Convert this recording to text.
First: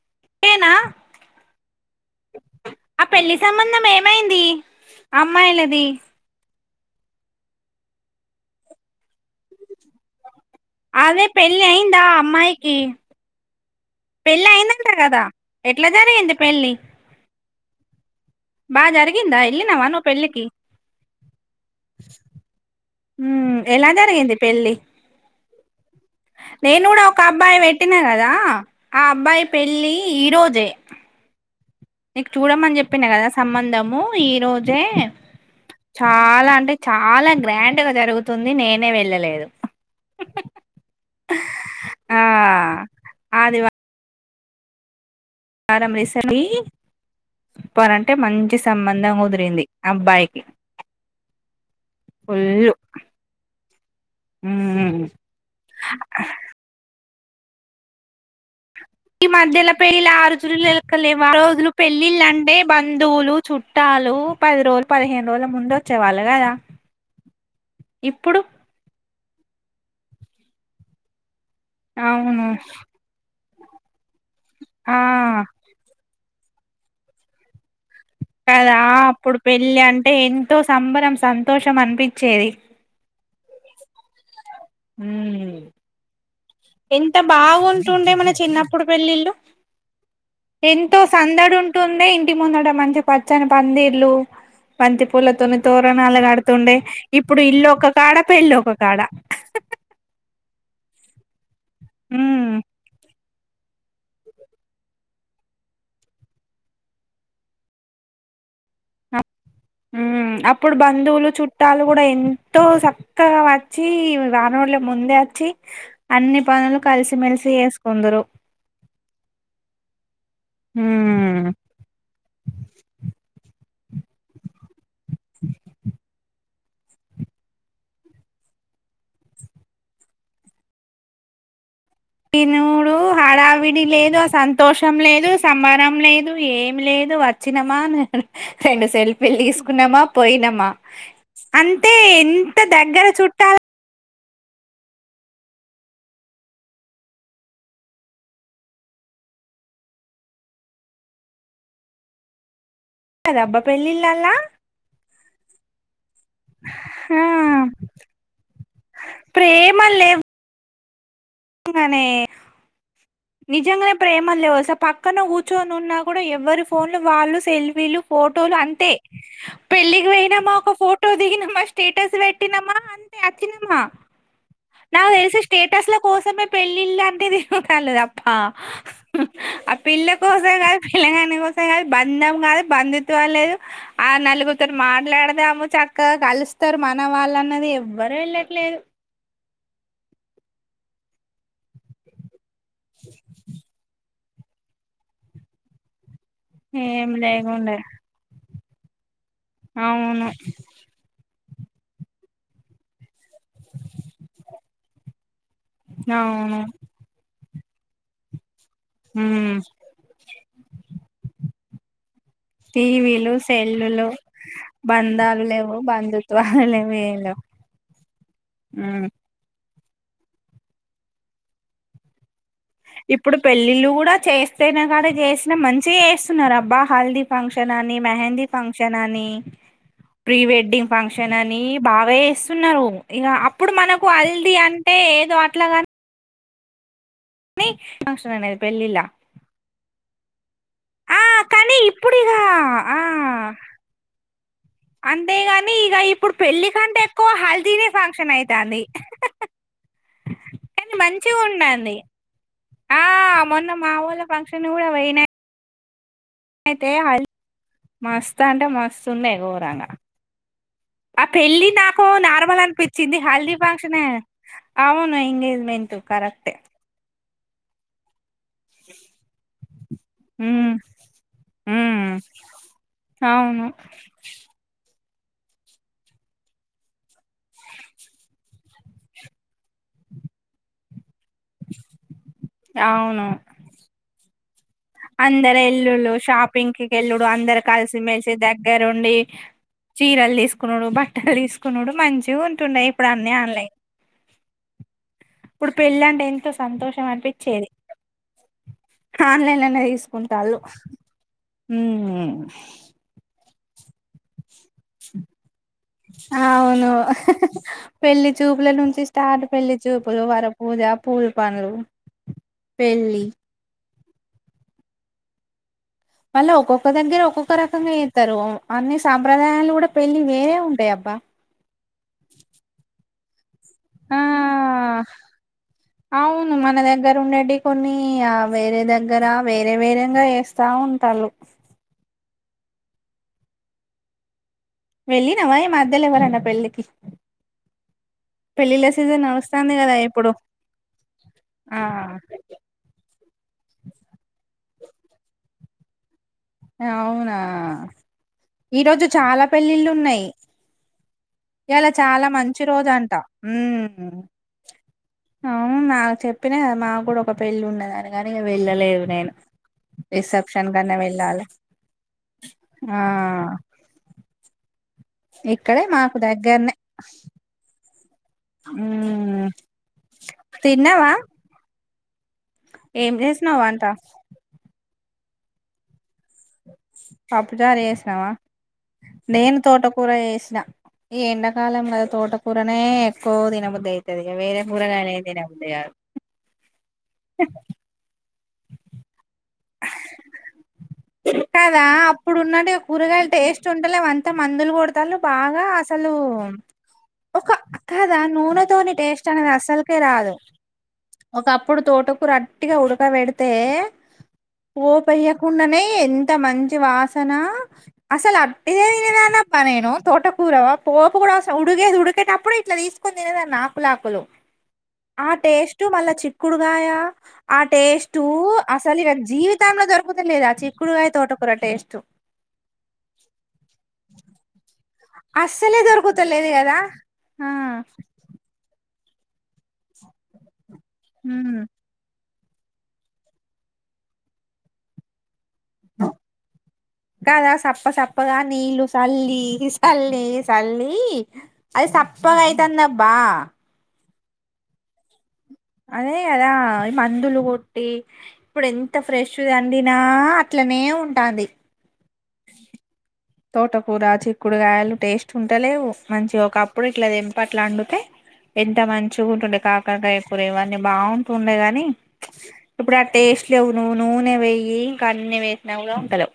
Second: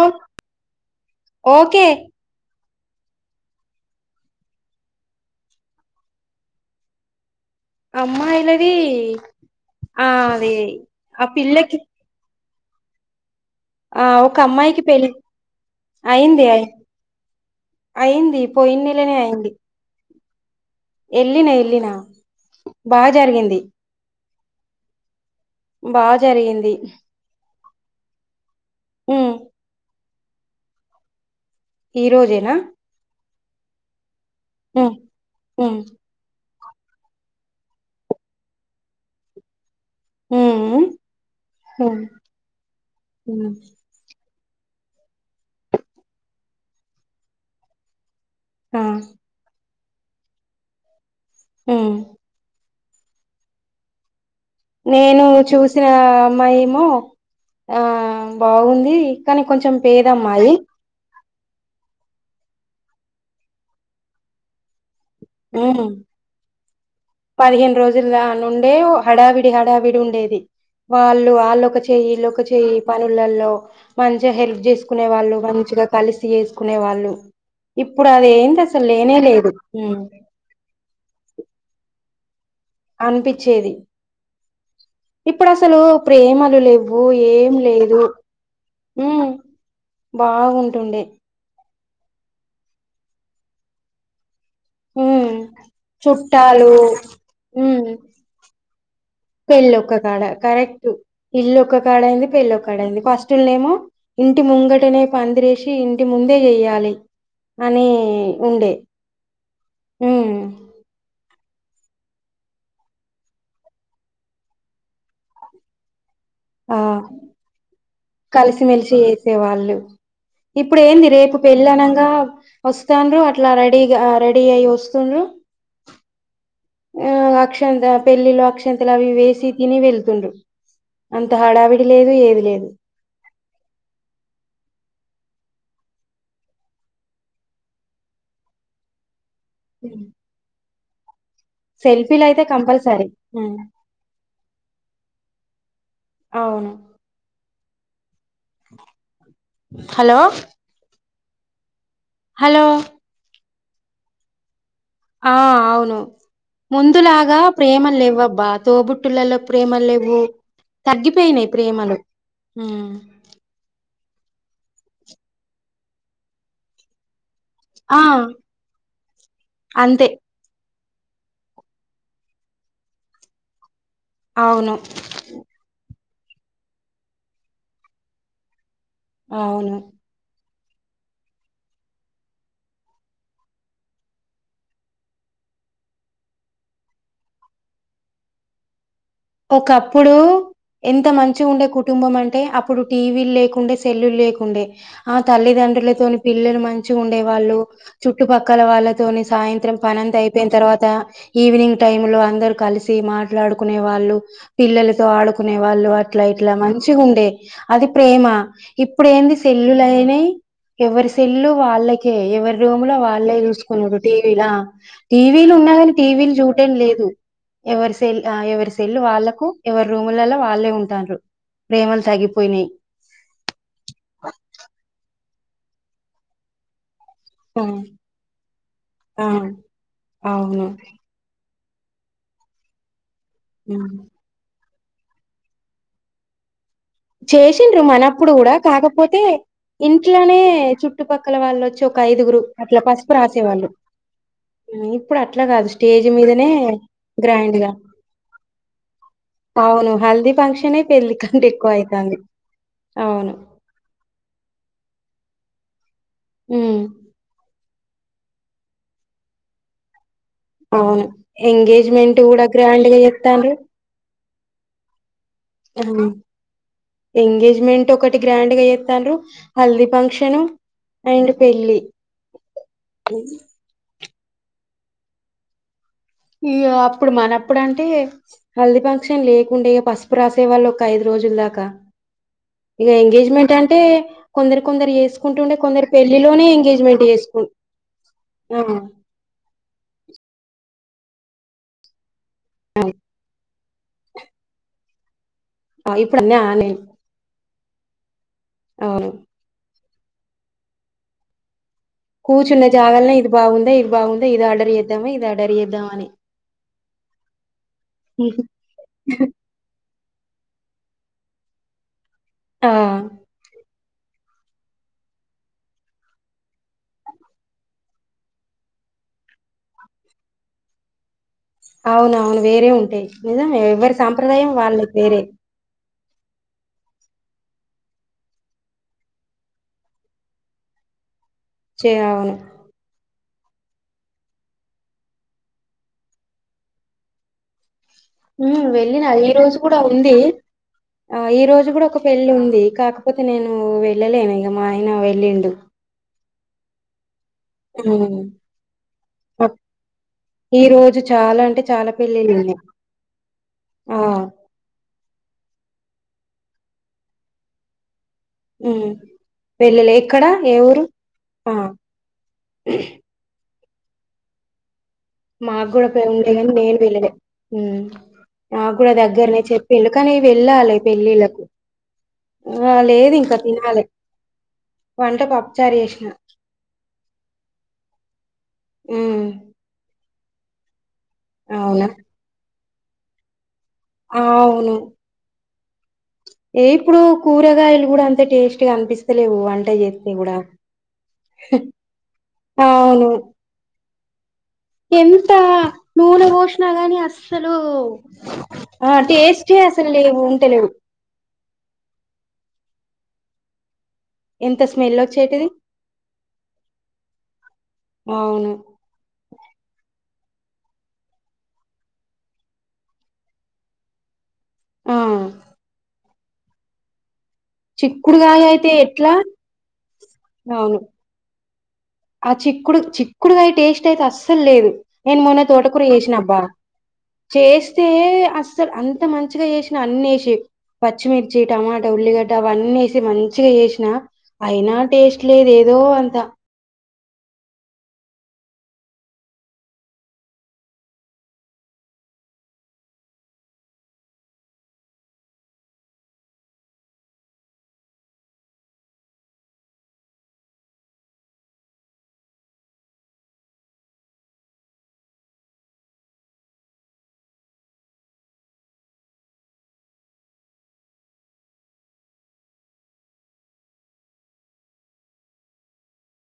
ఓ ఓకేనా ఓకే ఆ పెళ్లిి సంబంధం ఏమైంది అమ్మాయిలది అమ్మయిలది ఆ అది ఆ అదే పెళ్లి పిల్లకి అయిందా అమ్మాయి కీ ఆ ఒక పెళ్ళి అమ్మాయికి అయిందంట పెళ్ళి కదా ఎట్లా జరిగింది అయింది పెళ్ళి అయింది పోయినేలనే అయింది పెళ్లికి ఏళ్ళిన ఏళ్ళిన బా జరిగింది పెళ్ళి బా జ్ నేను కూడా ఒక అబ్బాయి వే ట్టిన కదా ఆ ఉమ్ అబ్బాయి పెళ్లి ఈరోజే ఈ నీకు రోజేనా చూడమని చెప్పిన కదా స్ సంబంధము ఈ రోజే ఉమ్ ఉమ్ చాలా అంటే చాలా గ్రాండ్గా జరుగుతుంది నేనే వెళ్ళలేదు ఉమ్ హు ఆ హూ పానం తీసంది పరన్ టే మంచి ఆ సంబంధం కుదిరింది అబ్బాయికి ఉమ్ ఫుల్లు నేను చూసిన అమ్మాయి ఏమో ఆ బాగుంన్ ది కాని కొంచెం పేద అమ్మాయి వా రోజులు పెళ్ళిళ్ళు అంటే బంధువులు చుట్టాలు పది రోజ్ ఉమ్ పదిహేను రోజులు దా ఇప్పుడు నుండే హడావిడి హడావిడి ఉండేది వాళ్ లు వాళ్ళు ఒక చేయి ఇలోక అవును చేయి పనులలో మం చిగా హెల్ప్ ఆ చేసుకునే వాళ్ళు మంచిగా కలిస్ చేసుకునే వాళ్ళు ఇప్పుడు అది ఎంది అసలు లేనే లేదు ంతో సంబరం సంతోషం అ నిపించ్చేది అనిపించేది ఇప్పుడు ఉమ్ అసలు ప్రేమలు లేవ్వు ఎంత ఏం లేదు బాగుంటుండే మన చిన్నప్పుడు ఉం పెళ్ళిళ్ళు బాగుంటుండే ట్టుంది ఇంటి ముందుట మంచి పచ్చని పందిర్లు బంతి ఉమ్ పూలతోని తోరణాలు చుట్టాలు కాడుతుండే ఇప్పుడు ఇల్లుొ ఒక కాడ పెళ్ళొ ఒక కాడ పెళ్లి ఒక కాడ కరెక్ట్ ఇల్లు ఒ క్క కాడ అయింది పెళ్లి ఉమ్ ఒక కాడ అయింది ఫష్ ట్ ల్నిమో ఇంటి ముంగటనే పందిరేసి ఇంటి ముందే చెయాలి అని ఉండే హ్మ్. అప్పుడు బందువులు చు ట్టాలు కూడా ఎంతో చక్కగా వచ్చి రాన వాళ్ళ ముందే వచ్చి అన్ని పనులు ఆ కలిసిమెలిసి చేసుకుందురు కలిసిమెలిసి వసే వాళ్ళు ఇప్పుడు ఏంది రేపు ఉమ్ పెళ్ళనంగా వస్తండ్రు అట్లా రై ఇగ రెడీ అయి వస్తు స్తుండ్రు ఆ అక్షంత పెళ్ళిళ అక్షంతలు అవి వేసి తిని వెళ్తుండ్రు అంత హడావి తినుడు హడావిడి లేదు ఆ సంతోషం లేదు సంబరం లేదు ఏమి లేదు వచ్చినమా రెండు సెల్ఫీ వెళ్లి తీసుకున్నామా పోయినామా [inaudible] అంటే సెల్ఫీలయితే ఎంత దగ్గర కంపల్సరీ. చుట్టాలు అవును హలో హలో రబ్బ పెళ్ళిల్లాలా ఆ అవును ఆ ముందులాగా ప్రేమ లేవ్వబ్బా తోబుట్టులలో ప్రేమలు లేవు తగ్గి పోయినాయి ప్రేమలు లేవుగానే ప్రేమ లేవుస పక్కన కూర్చొని ఉన్నా కూడా ఎవ్వరి ఫోన్లు వాళ్ళు ఆ సెల్ఫీలు ఫోటోలు అంతే అంతే పెళ్లికి పోయినా మా ఒక ఫోటో ఫోటో దిగినమ్మా స్టేటస్ పెట్టినమా అంతే వచ్చినమ్మా అవును నాక్ తెల్సి స్టేటస్ లో కోసమే పెళ్ళిళ్ళు అంటే తిరుగుతలేద అబ్బా ఆ అవును పిలా కోసం కాదు పిల్ల గానీ కోసం కాదు బంధం కాదు బంధుత్వాలు లేదు, ఆ నలుగుతారు మాట్లాడద అమ్మో చక్కగా కలుస్తారు మన వాళ్ళు అన్నది ఎవ్వరు వెళ్ళట్లేదు ఒకప్పుడు ఎంత మంచి ఉండే కుటుంబం అంటే అప్పు ఇప్పుడు టీవీలు లేకుండా సెల్లులు లేకు డే ఆ తల్లిదండ్రులే తోని పిల్లలు మంచిగా ఏం ఉండే వాళ్ళు లేకుండే చుట్టుపక్కల కల వాళ్ళతోనే సాయంత్రం పనంత అవును అయిపోయిన తర్వాత ఈవినింగ్ టైమ్ లో అందరు కలిసి మా మాట్లాడుకునే వాళ్ళు పిల్లుతో ఆడుకు కునే వాళ్ళు అట్లా ఇట్లా అవును మంచి ఉండే అది ప్రేమ ఇప్పుడు ఏంది ఉమ్ సెల్లులుయినా, ఎవరి సెల్లు వాళ్ళకే, ఎవరి రూమ్ లో టీవీలు వాళ్ళే చూసుకున్నాడు సెల్లులు టీవీలా బంధాలు టీవీలు ఉన్నా లేవు కాని టీవీలు బంధుత్వాలు చూటం లేవు లేదు ఏం లేవు ఎవరి సెల్ ఎవరి తెల్లు ఉమ్ వాళ్ళకు ఎవరు రూములలో వాళ్ళే ఉంటారు ప్రేమలు తగిపో ఇప్పుడు పెళ్ళిళ్ళు కూడా చేస్తేనే కానీ చేస్ ఇ మంచిగా చేస్తున్నారు అబ్బా హల్దీప్ ఆ ఫంక్షన్ అని మెహందీ ఫంక్షన్ అని ఆ ప్రీ అవును వెడ్డింగ్ ఫంక్షన్ అని బాగా వేస్తున్నావు ఇక అప్పుడు ఉమ్. మనకు హల్దీ అని అంటే ఏదో అట్లాగాని చేసిండ్రు మనప్పుడు ఫంక్షన్ కూడా అనేది పెళ్ళిలా కాకపోతే, ఇంట్లోనే ఆ చుట్టుపక్కల కానీ వాళ్ళొచ్చి ఒక ఇప్పుడు ఇక ఐదుగురు అట్లా పసుపు ఆ రాసేవాళ్ళు ఉమ్, ఇప్పుడు అట్లా కాదు అంతేగాని ఇగ స్టేజ్ ఇప్పుడు మీదనే పెళ్ళి కంటే ఎక్కువ గ్రాండ్ గా హల్దీనే ఫంక్షన్ అయితంది అవును హల్దీ ఫంక్షనే కానీ పెళ్లి మంచిగా కంటే ఎక్కువ ఉండాంది. అయితాంది ఆ అవును మొన్న మావోళ్ల ఫంక్షన్ కూడా పోయినా ఉమ్ అయితే హల్ మస్త్ అంటే మస్తు ఉండె గోరంగా అవును ఆ పెళ్ళి నాకు ఎంగేజ్మెంట్ కూడా నార్మల్ గ్రాండ్ గా అనిపిచ్చింది. చేత్తాండ్రు హల్దీ ఫంక్షనే అవును ఎంగేజ్మెంట్ కరెక్టే. ఎంగేజ్మెంట్ ఒకటి గ్రాండ్గా చేత్తండ్రూ హల్దీ ఫంక్షన్ ఉమ్ అండ్ పెళ్ళి. ఉమ్ అవును ఈ అప్పుడు మనప్పుడు అంటే హల్ది ఫంక్షన్ లేకుండే ఇక పసుపు రాసే వాళ్ళు ఒక ఐదు రోజులు దాకా ఇగ అవును ఎంగేజ్మెంట్ అంటే కొందరు కొందరు చేసుకుంటుండే అందరు కొందరు ఎల్లుళ పెళ్లిలోనే షాపింగ్ కి ఎంగేజ్మెంట్ వెళ్ళుడు చేసుకు అందరు కలిసిమెలిసి ఆ దగ్గరుండి చీరలు తీసుకు కున్నాడు బట్టలు తీసుకున్నాడు మంచి చ ఉంటుండయి ఇప్పుడు అన్ని ఆన్లైన్ అప్పుడు ఆ పెళ్ళి ఇప్పుడు అంటే అన్నీ ఎంతో ఆన్లైన్ సంతోషం అనిపించేది అవును హా ఆన్లైన్ లో నే కుంటాళ్ళు కూచున్న జాగాలో ఇది బావుందా ఇది బావుందా ఇది ఆర్డర్ చేద్దామా ఇది ఆర్డర్ చేద్దామా అని అవును అహ్ హపెళ్లిి చూపుల నుంచి స్టార్ట్ పెళ్లిి చూపు ప్పులు వార పూజా పూలు పనులు ఆ పెళ్లీ మళ్ళా ఒక్కొక్క దగ్గర ఒక్కొక్క రకంగా ఇస్తారు అన్ని సాంప్రదాయాలు కూడా పెళ్ళి వేరే ఉంటాయి అబ్బా లేదా ఎవరి ఆ సాంప్రదాయం వాళ్ళకి వేరే అవును మన దగ్గర ఉండేటివి కొన్ని వేరే దగ్గర వేరే వేరేగా వేస్తా ఉంటారు చేయవును వెళ్ళినావా ఈ మధ్య ల ఎవరైనా పెళ్లి కి ఊ వెళ్ళిన ఈ రోజు కూడా కదా ఉంది ఇప్పుడు ఆ ఈ రోజు ఆ కూడా ఒక పెళ్లిి ఉంది కాక కాకపోతే నేను వెళ్ళలేను ఇక మా ఆయన వెళ్ళిండు ఆ అవును ఆ హ్మ్ ఈ రోజు చాలా అప్ పెళ్ళిళ్ళు ఉన్నయి ఈ రోజు చాలా అంటే ఇయాల చాలా పెళ్ళిళ్ళు ఉన్నాయి మంచి రోజు అంట ఆ నాకు చెప్పిన కదా మాకు కూడ ఒక పెళ్ళి ఉన్నదని కాని హ్మ్ వెళ్ళలేదు నేను వెళ్ళలే ఎక్కడ ఏ రిసప్షన్ ఊరు కన్నా వెళ్ళాలి ఆ ఆ మాకు ఇక్కడే కూడా పెళ్లి ఉండేగాని దగ్గరనే నేను వెల్లెలె నా కూడా దగ్గరనే ఉమ్ చెప్పిళు కానీ వెళ్ళాలె తిన్నావా పెళ్ళిళ్ళలకు ఆ ఏం లేదు ఇంకా చేసినావ్ వంట తినాలె వంట పప్పుచారు జెసిన పప్పుచారు జెసినవా హ్మ్ నేను తోటకర ఏ ృష్ణ [inaudible] ఈ ఎండకాలం అవునా కద తోట కురనె ఎక్కువ తిన ఉయితే అ వే కూరగానే ఉంది [inaudible] ఎ ఇప్పుడు కూరగాయలు కూడ అంతె టేస్ట్ కనిపిస్తలేవు కదా అప్పుడు ఉన్నట్ అవును కూరగాయలు టేస్ట్ ఉంటలే అవంతా మందులు కొడతలు ఎంత బాగా అసలు నూనె పోసినా గాని ఒక అస్సలు కదా నూనె తోని ఆ టేస్ట్ అనేది టేస్టే అసలు అసలుకే లేవు రాదు ఉంటలేవు ఒకప్పుడు తోట కూర అట్టిగా ఉడకబెడితే ఎంత స్మెల్ వచ్చేటిది పోపయ్యకుండానే ఎంత మంచి వాసన అసలు అవును అట్టిగా తినే దాన్నబ్బా నేను తోటకూరవ పోపు కూడసం ఉడిగేది ఉడికేటప్పుడు ఇట్లా తీసుకొని తినదాన్ని ఆకులాకులు ఆ టేస్టూ మళ్ళ చిక్కుడుగాయ చిక్కుడు కాయ అయితే ఎట్ల జీవితంలొ దోరుకుతలేదు ఆ చిక్కుడుగాయి తోట కూర టేస్ట్ ఆ చిక్కుడు చిక్కుడుగాయ టేస్ట్ అయితే అస్సల్ లేదు నేను మొన్న తోట అస్సలే కూర చేేసినబ్బా దొరుకుతలేదు కదా ఆ చేస్తే అస్సలు అం ఇంత మంచిగ చేసిన అన్ని వేసి పచ్చిమిర్చి ఉమ్ టమాట ఉల్లిగట్ట అవన్నెసి మంచిగా చేసిన అయినా టేస్ట్ లేదేదో అంత కదా సప్ప సప్పగా నీళ్ళ సల్లి సల్లి సల్లి అది సప్పగా అయితందబ్బా అదే కదా మందులు కొట్టి ఇప్పుడు ఎంత ఫ్రెష్ది వండినా అట్లనే ఉంటాంది. తోటకూర చిక్కుడుకాయలు టేస్ట్ ఉంటలేవు మంచిగా ఒకప్పుడు ఇట్లా ఏంప అట్లా వండుతే ఎంత మంచిగా ఉంటుండే కాకరకాయ కూర ఇవన్నీ బాగుంటుండే గానీ ఇప్పుడు ఆ టేస్ట్ లేవు నువ్వు నూనె వేయి ఇంకా అన్నీ వేసినా కూడా ఉంటలేవు